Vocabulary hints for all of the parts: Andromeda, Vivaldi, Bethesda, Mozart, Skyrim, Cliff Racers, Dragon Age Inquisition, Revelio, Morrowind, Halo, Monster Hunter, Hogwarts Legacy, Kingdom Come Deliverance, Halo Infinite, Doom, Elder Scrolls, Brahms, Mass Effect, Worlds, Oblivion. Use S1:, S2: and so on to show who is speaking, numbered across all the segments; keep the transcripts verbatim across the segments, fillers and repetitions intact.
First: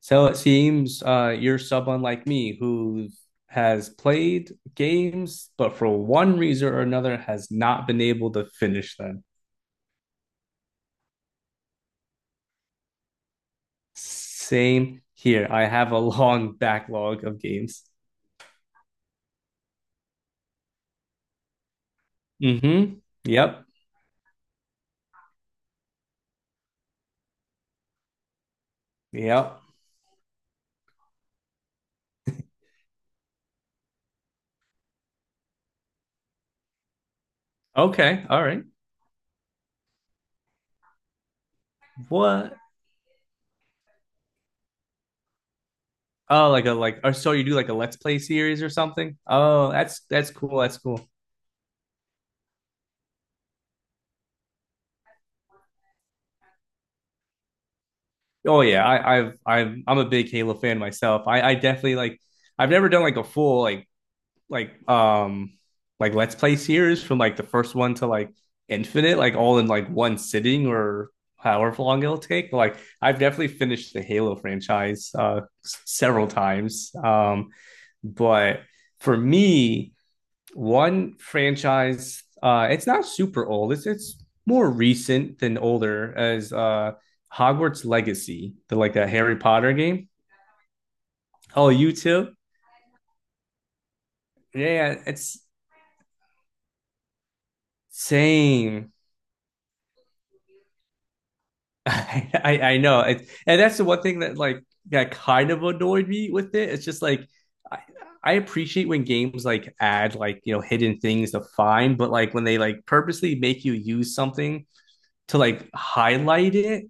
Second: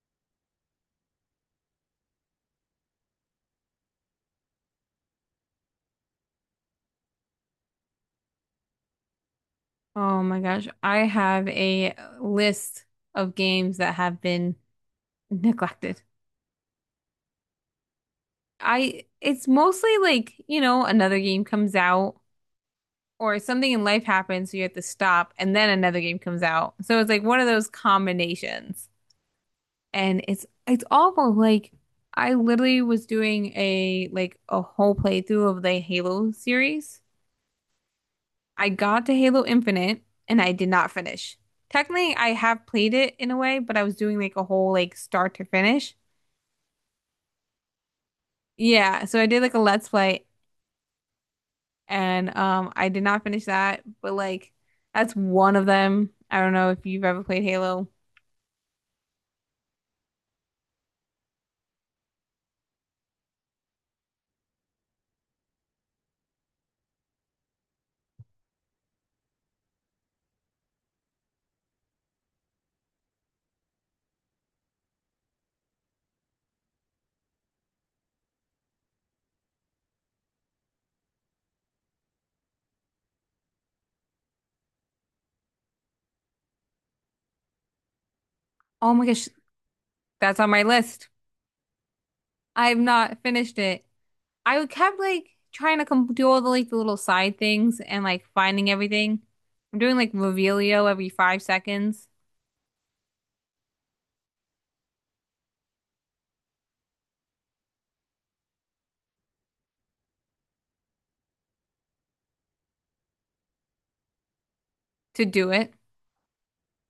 S1: So it seems uh, you're someone like me who has played games, but for one reason or another has not been able to finish them.
S2: Oh my gosh, I have a list of games that have been
S1: Same here. I have a
S2: neglected.
S1: long backlog of games.
S2: I it's mostly like, you know, another game comes out
S1: Mm-hmm.
S2: or
S1: Yep.
S2: something in life happens, so you have to stop and then another game comes out. So it's like one of those combinations.
S1: Yep.
S2: And it's it's awful. Like I literally was doing a like a whole playthrough of the Halo series.
S1: Okay. All right.
S2: I got to Halo Infinite and I did not finish. Technically, I
S1: What?
S2: have played it in a way, but I was doing like a whole like start to finish.
S1: Oh, like a like. Or so you do like a Let's Play series or
S2: Yeah,
S1: something?
S2: so I did like a
S1: Oh,
S2: Let's
S1: that's
S2: Play
S1: that's cool. That's cool.
S2: and um I did not finish that, but like that's one of them. I don't know if you've ever played Halo.
S1: Oh yeah. I, I've I've I'm a big Halo fan myself. I I definitely like. I've never done like a full like like um like Let's Play series from like the first one to like Infinite, like all in like one sitting or however long it'll take. But, like I've definitely finished the Halo franchise uh several times. Um but for me, one franchise uh it's not super old. It's it's more recent than older as uh Hogwarts Legacy, the
S2: Oh
S1: like
S2: my
S1: a
S2: gosh,
S1: Harry Potter game.
S2: that's on my list.
S1: Oh, you too?
S2: I've not finished it. I kept
S1: Yeah,
S2: like
S1: it's
S2: trying to com do all the like the little side things and like finding
S1: same.
S2: everything. I'm doing like Revelio every five seconds
S1: I, I I know, it, and that's the one thing that like that kind of annoyed me with it. It's just like I, I appreciate when games like add like you know hidden things to find, but like when they like purposely make you use something
S2: to
S1: to
S2: do
S1: like
S2: it.
S1: highlight it,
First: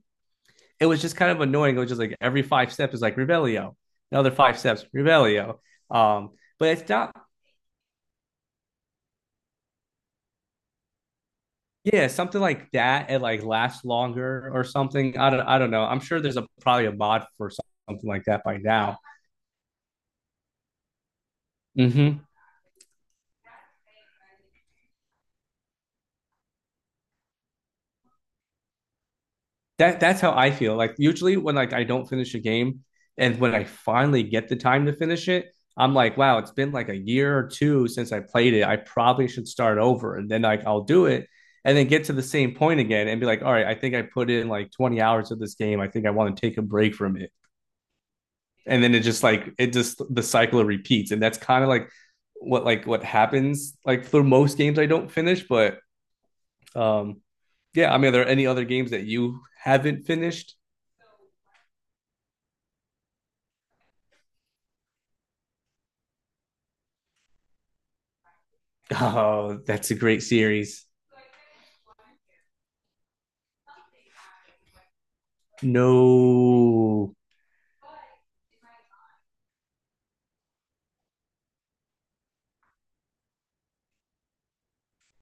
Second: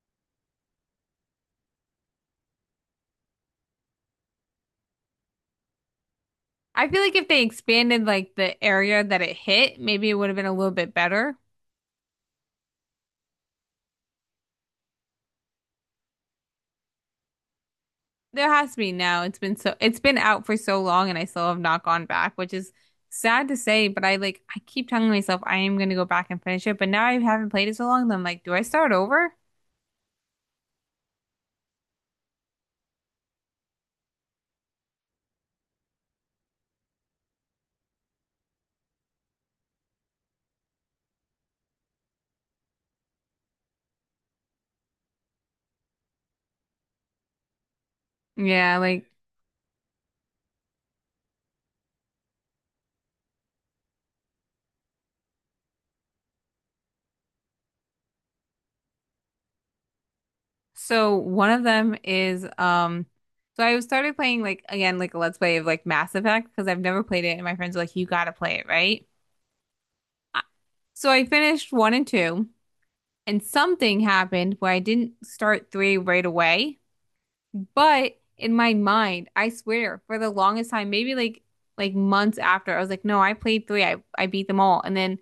S1: it was just kind of annoying. It was just like every five steps is like Revelio, another five steps Revelio. Um, but it's
S2: I feel
S1: not.
S2: like if they expanded like the area that it hit, maybe it would have been a little bit better.
S1: Yeah, something like that. It like lasts longer or something. I don't I don't know. I'm sure there's a probably a mod for something like that
S2: There
S1: by
S2: has to be
S1: now.
S2: now. It's been so it's been out for so long and I still have not gone
S1: Hmm.
S2: back, which is sad to say, but I like I keep telling myself I am gonna go back and finish it, but now I haven't played it so long that I'm like, do I start over?
S1: That that's how I feel. Like usually when like I don't finish a game and when I finally get the time to finish it, I'm like, wow, it's been like a year or two since I played it. I probably should start over and then like I'll do it and then get to the same point again and be like, all right, I think I put in like twenty hours of this game. I think I want to take a break from it.
S2: Yeah,
S1: And then it
S2: like
S1: just like it just the cycle repeats. And that's kind of like what like what happens like for most games I don't finish, but um yeah, I mean, are there any other games that you haven't finished?
S2: so one of them is um so I started playing like again like a Let's Play of like Mass Effect because I've never played it and my friends are like, you gotta play it, right?
S1: Oh, that's a great series.
S2: So I finished one and two. And something happened where I didn't start three right away,
S1: No.
S2: but in my mind, I swear, for the longest time, maybe like like months after, I was like, no, I played three. I I beat them all. And then,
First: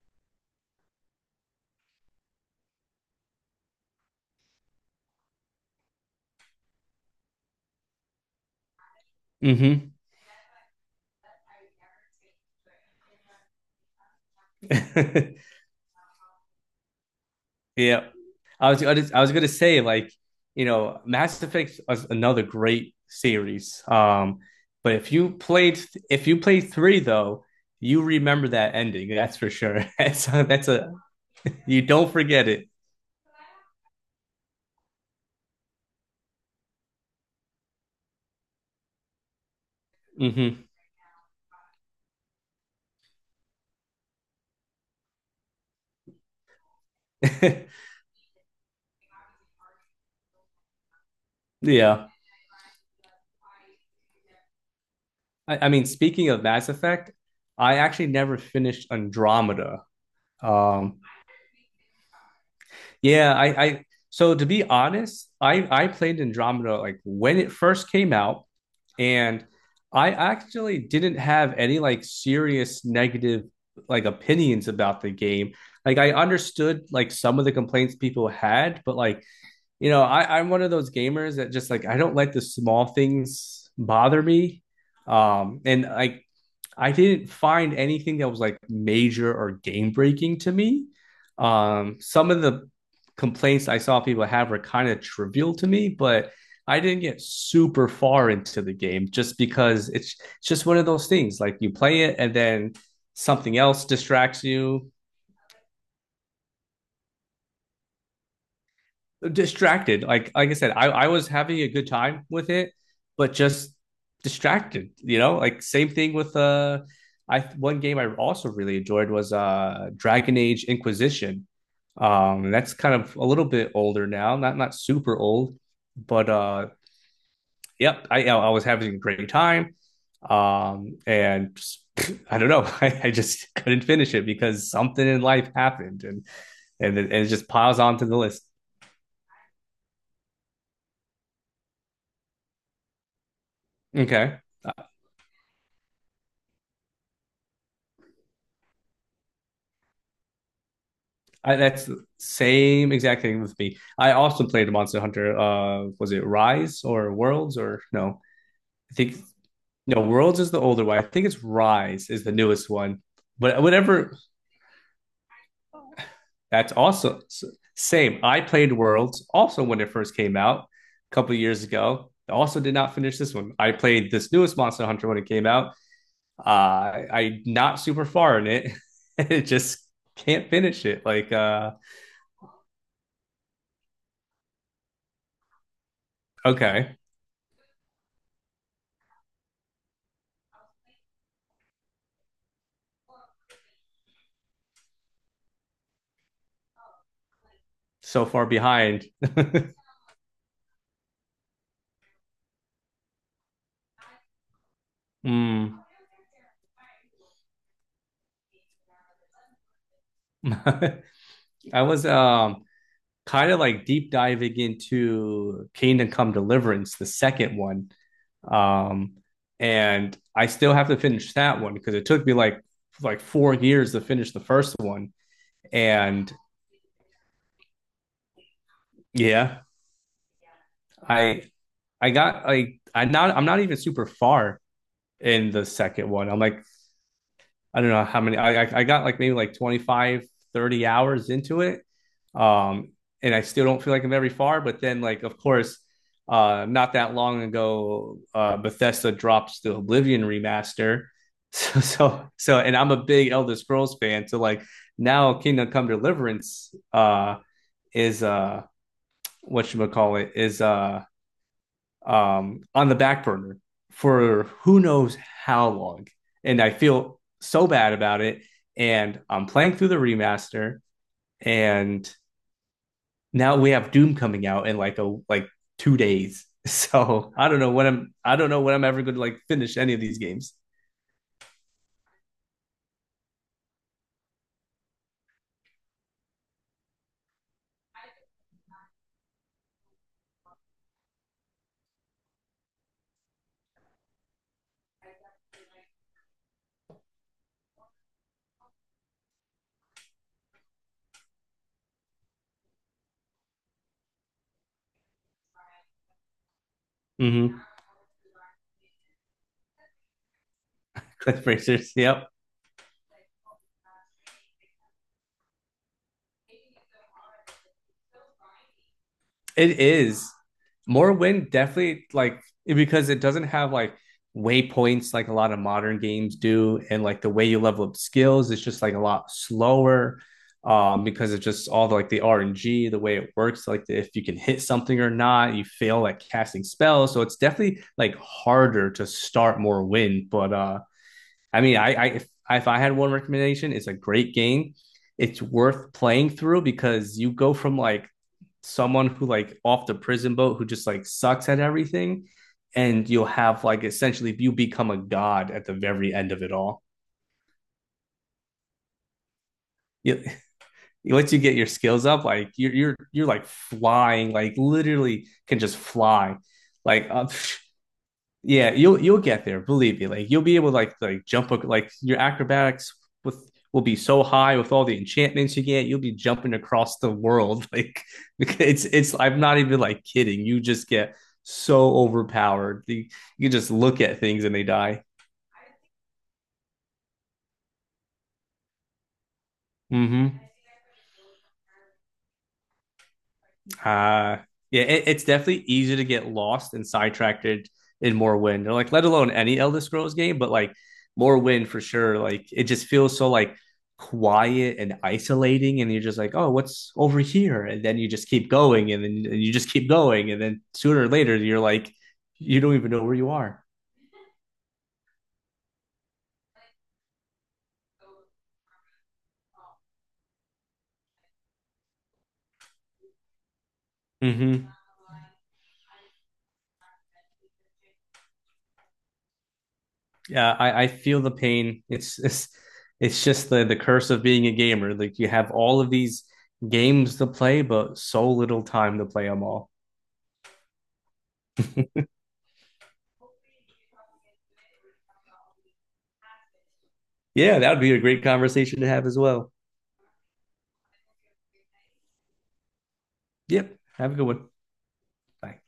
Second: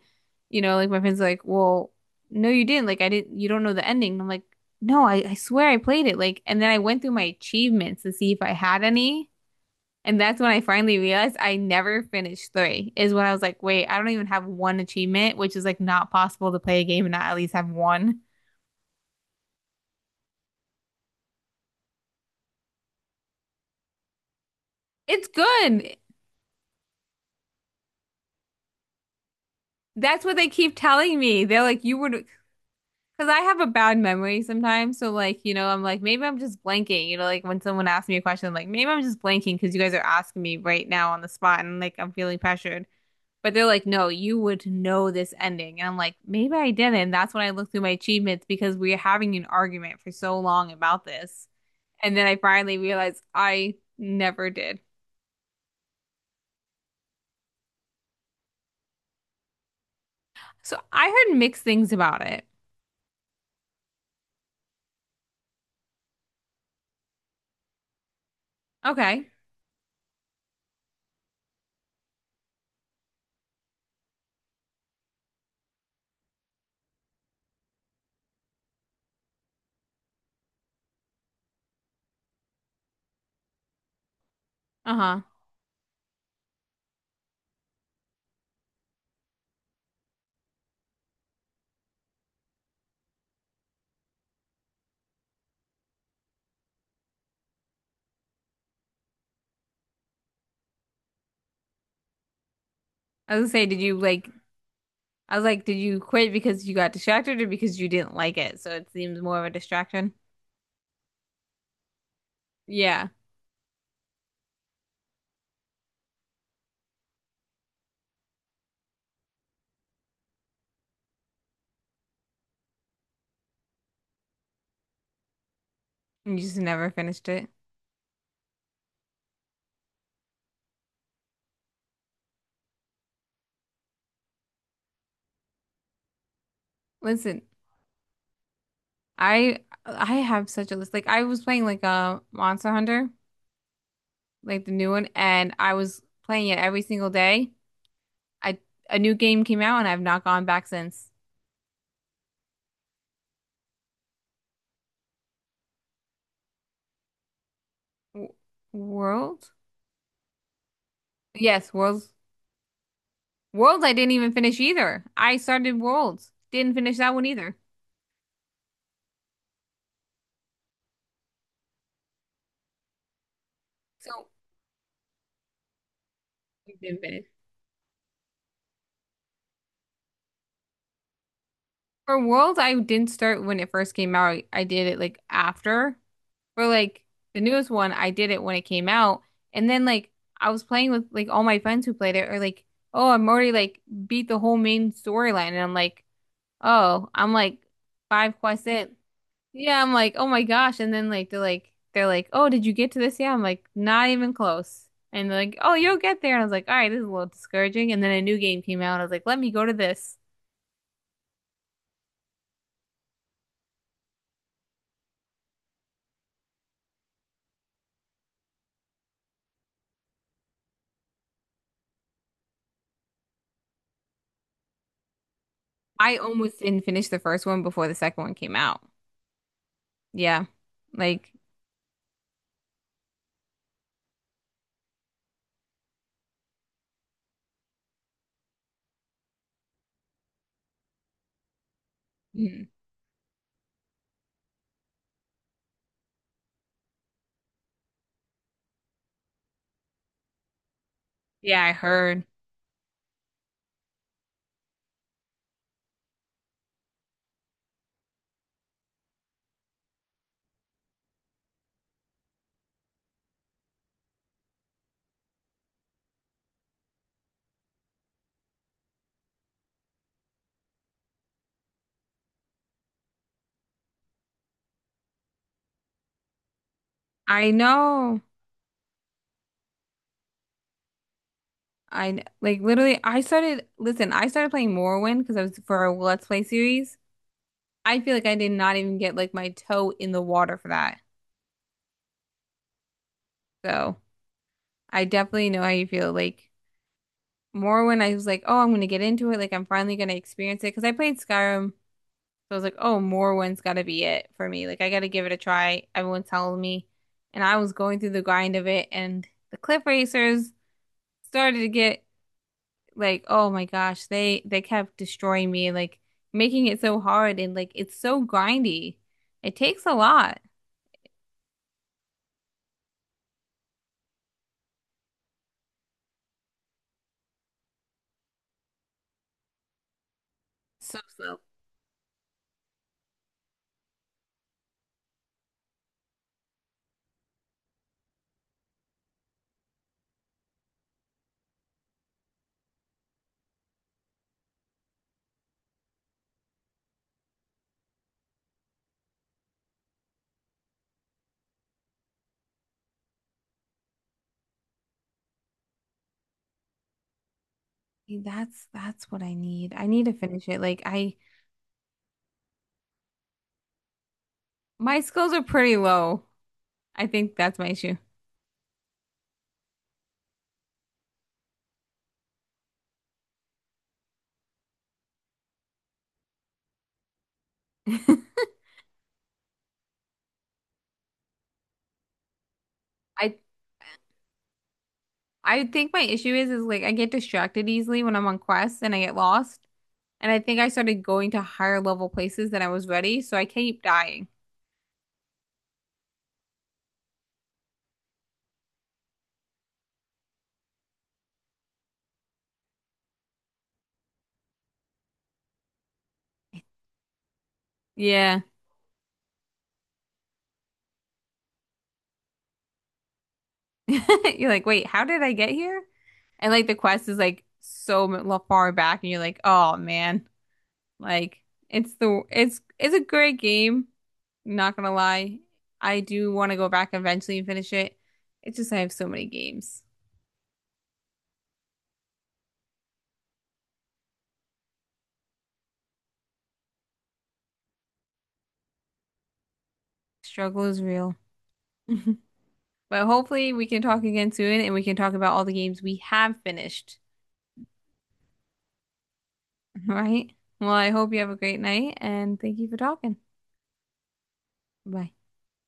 S2: you know, like my friends are like, well, no, you didn't. Like I didn't. You don't know the ending. And I'm like, no, I I swear I played it. Like, and then I went through my achievements to see if I had any.
S1: Mm-hmm.
S2: And that's when I finally realized I never finished three, is when I was like, wait, I don't even have one achievement, which is like not possible to play a game and not at least have
S1: Yeah.
S2: one.
S1: I was I was, I was going to say like, you know, Mass Effect was another great series. Um but if
S2: It's
S1: you played
S2: good.
S1: if you played three though, you remember that ending, that's for sure.
S2: That's
S1: that's
S2: what they
S1: that's
S2: keep
S1: a
S2: telling me. They're
S1: You
S2: like, you would,
S1: don't forget
S2: because
S1: it.
S2: I have a bad memory sometimes. So, like, you know, I'm like, maybe I'm just blanking. You know, like when someone asks me a question, I'm like, maybe I'm just blanking because you guys are asking me
S1: Mm-hmm.
S2: right now on the spot and like I'm feeling pressured. But they're like, no, you would know this ending. And I'm like, maybe I didn't. That's when I look through my achievements because we're having an argument for so long about this.
S1: Yeah.
S2: And then I finally realized I never did.
S1: I, I mean, speaking of Mass Effect, I actually never finished Andromeda.
S2: So
S1: Um
S2: I heard mixed things about it.
S1: Yeah, I, I so to be honest, I I played Andromeda like when it first came out,
S2: Okay.
S1: and I actually didn't have any like serious negative like opinions about the game. Like I understood like some of the complaints people had, but like, you know, I, I'm one of those gamers that just like I don't let the small things bother me.
S2: Uh-huh.
S1: Um, and like I didn't find anything that was like major or game breaking to me. Um, some of the complaints I saw people have were kind of trivial to me, but I didn't get super far into the game just because it's, it's just one of those things. Like you play it and then
S2: I was
S1: something
S2: gonna say, did
S1: else
S2: you like
S1: distracts you,
S2: I was like, did you quit because you got distracted or because you didn't like it? So it seems more of a
S1: distracted.
S2: distraction.
S1: Like like I said, I, I was having a good time with it,
S2: Yeah.
S1: but just distracted. You know, like same thing with uh, I one game I also really enjoyed was uh Dragon Age Inquisition. Um, that's kind of a little bit older now, not not super old, but
S2: And you just
S1: uh,
S2: never finished it.
S1: yep, I I was having a great time. Um, and just, I don't know, I, I just couldn't finish it because something in life happened, and and it- and it
S2: Listen,
S1: just piles onto the list.
S2: I I have such a list. Like I was playing like a Monster Hunter,
S1: Okay.
S2: like the new one, and I was playing it every single day. I a new game came out and I've not gone back since.
S1: I, that's the same exact thing with me. I also played Monster Hunter. Uh, was it Rise or Worlds or no?
S2: W
S1: I think
S2: World?
S1: no. Worlds is the older one. I think it's
S2: Yes,
S1: Rise
S2: Worlds.
S1: is the newest one. But
S2: Worlds I
S1: whatever,
S2: didn't even finish either. I started Worlds.
S1: that's
S2: Didn't finish that
S1: also
S2: one
S1: s-
S2: either.
S1: same. I played Worlds also when it first came out a couple of years ago. Also did not finish this one. I played
S2: So
S1: this newest Monster Hunter when it came out. Uh,
S2: you didn't finish.
S1: I not super far in it. It just can't finish it. Like uh,
S2: For Worlds, I didn't start when it first came out. I, I did it like after. For
S1: okay,
S2: like the newest one, I did it when it came out. And then like I was playing with like all my friends who played it are like, oh, I'm already like beat the whole main storyline. And I'm like, oh, I'm like
S1: so
S2: five
S1: far
S2: quests in.
S1: behind.
S2: Yeah, I'm like, oh my gosh. And then like they're like they're like, oh, did you get to this? Yeah, I'm like, not even close. And they're like, oh,
S1: Mm.
S2: you'll get there. And I was like, all right, this is a little discouraging. And then a new game came out. I was like, let me go to this.
S1: I was um kind of like deep diving into Kingdom Come Deliverance, the second one. Um, and I still have to finish that one because it took me like like four years to finish the first one.
S2: I
S1: And
S2: almost didn't finish the first one before the second one came out.
S1: yeah,
S2: Yeah. Like,
S1: I I got like I not I'm not even super far in the second one. I'm like I don't know how many I I, got like maybe like twenty five thirty hours into it.
S2: mhm.
S1: Um, and I still don't feel like I'm very far. But then, like, of course, uh, not that long ago, uh, Bethesda drops the Oblivion remaster.
S2: Yeah, I
S1: So,
S2: heard.
S1: so, so, and I'm a big Elder Scrolls fan. So, like, now Kingdom Come Deliverance uh, is uh, what you would call it is uh, um, on the back burner for who knows how long. And I feel so bad about it. And I'm playing through the remaster, and now we have Doom coming out in like a like two days. So I
S2: I
S1: don't know when I'm
S2: know.
S1: I don't know when I'm ever going to like finish any of these games.
S2: I kn- like literally I started listen, I started playing Morrowind because I was for a Let's Play series. I feel like I did not even get like my toe in the water for that. So I definitely know how you feel. Like Morrowind, I was like, oh, I'm gonna get into it. Like I'm finally gonna experience it because I played Skyrim. So I was like, oh, Morwin's gotta be it for me. Like I gotta give it a try. Everyone's telling me. And I
S1: Mm-hmm.
S2: was going through the grind of it and the Cliff Racers
S1: Cliff
S2: started to
S1: Racers.
S2: get
S1: Yep.
S2: like, oh my gosh, they they kept destroying me, like making it so hard and like it's so grindy. It
S1: It
S2: takes a
S1: is.
S2: lot.
S1: More Wind definitely like because it doesn't have like waypoints like a lot of modern games do, and like the way you level up skills is just like a lot slower.
S2: So
S1: Um, because
S2: slow.
S1: of just all the like the R N G, the way it works, like the, if you can hit something or not, you fail at casting spells. So it's definitely like harder to start more win, but uh I mean, I, I if, if I had one recommendation, it's a great game. It's worth playing through because you go from like someone who like off the prison boat who just like sucks at everything, and you'll have like essentially you become a god at the very end of it all.
S2: That's that's what I need. I need to
S1: You,
S2: finish it. Like I
S1: Once you get your skills up, like you're you're you're like flying, like
S2: my
S1: literally
S2: skills are
S1: can
S2: pretty
S1: just
S2: low.
S1: fly.
S2: I
S1: Like uh,
S2: think that's my issue.
S1: Yeah, you'll you'll get there, believe me. Like you'll be able to like like jump ac- like your acrobatics with will be so high with all the enchantments you get, you'll be jumping across the world. Like it's it's I'm not even like kidding. You just get so overpowered. You,
S2: I
S1: you just look at things and they die.
S2: I think my issue is is like I get distracted easily when I'm on quests and I get lost.
S1: Hmm.
S2: And I think I started going to higher level places than I was ready, so I keep dying.
S1: Uh, yeah, it, it's definitely easy to get lost and sidetracked in more wind, or like let alone any Elder Scrolls game, but like more wind for sure. Like it just feels so like quiet and isolating, and you're just like, oh, what's over here? And then you just
S2: Yeah.
S1: keep going, and then and you just keep going, and then sooner or later you're like, you don't even know where you are.
S2: You're like, wait, how did I get here? And like the quest is like so m- far back, and you're like, oh man, like it's the it's it's a great game.
S1: Mm-hmm.
S2: Not gonna lie, I do want to go back eventually and finish it. It's just I have so many games.
S1: Yeah, I, I feel the pain. It's it's it's just the the curse of being a gamer. Like you have all of these games to play, but so little time to play them all.
S2: Struggle is real. But hopefully we can talk again soon and we can talk about all the games we have finished.
S1: Yeah, that would be a great conversation to have as well.
S2: Right? Well, I hope you have a great night and thank you for talking.
S1: Yep. Have a good one.
S2: Bye.
S1: Bye.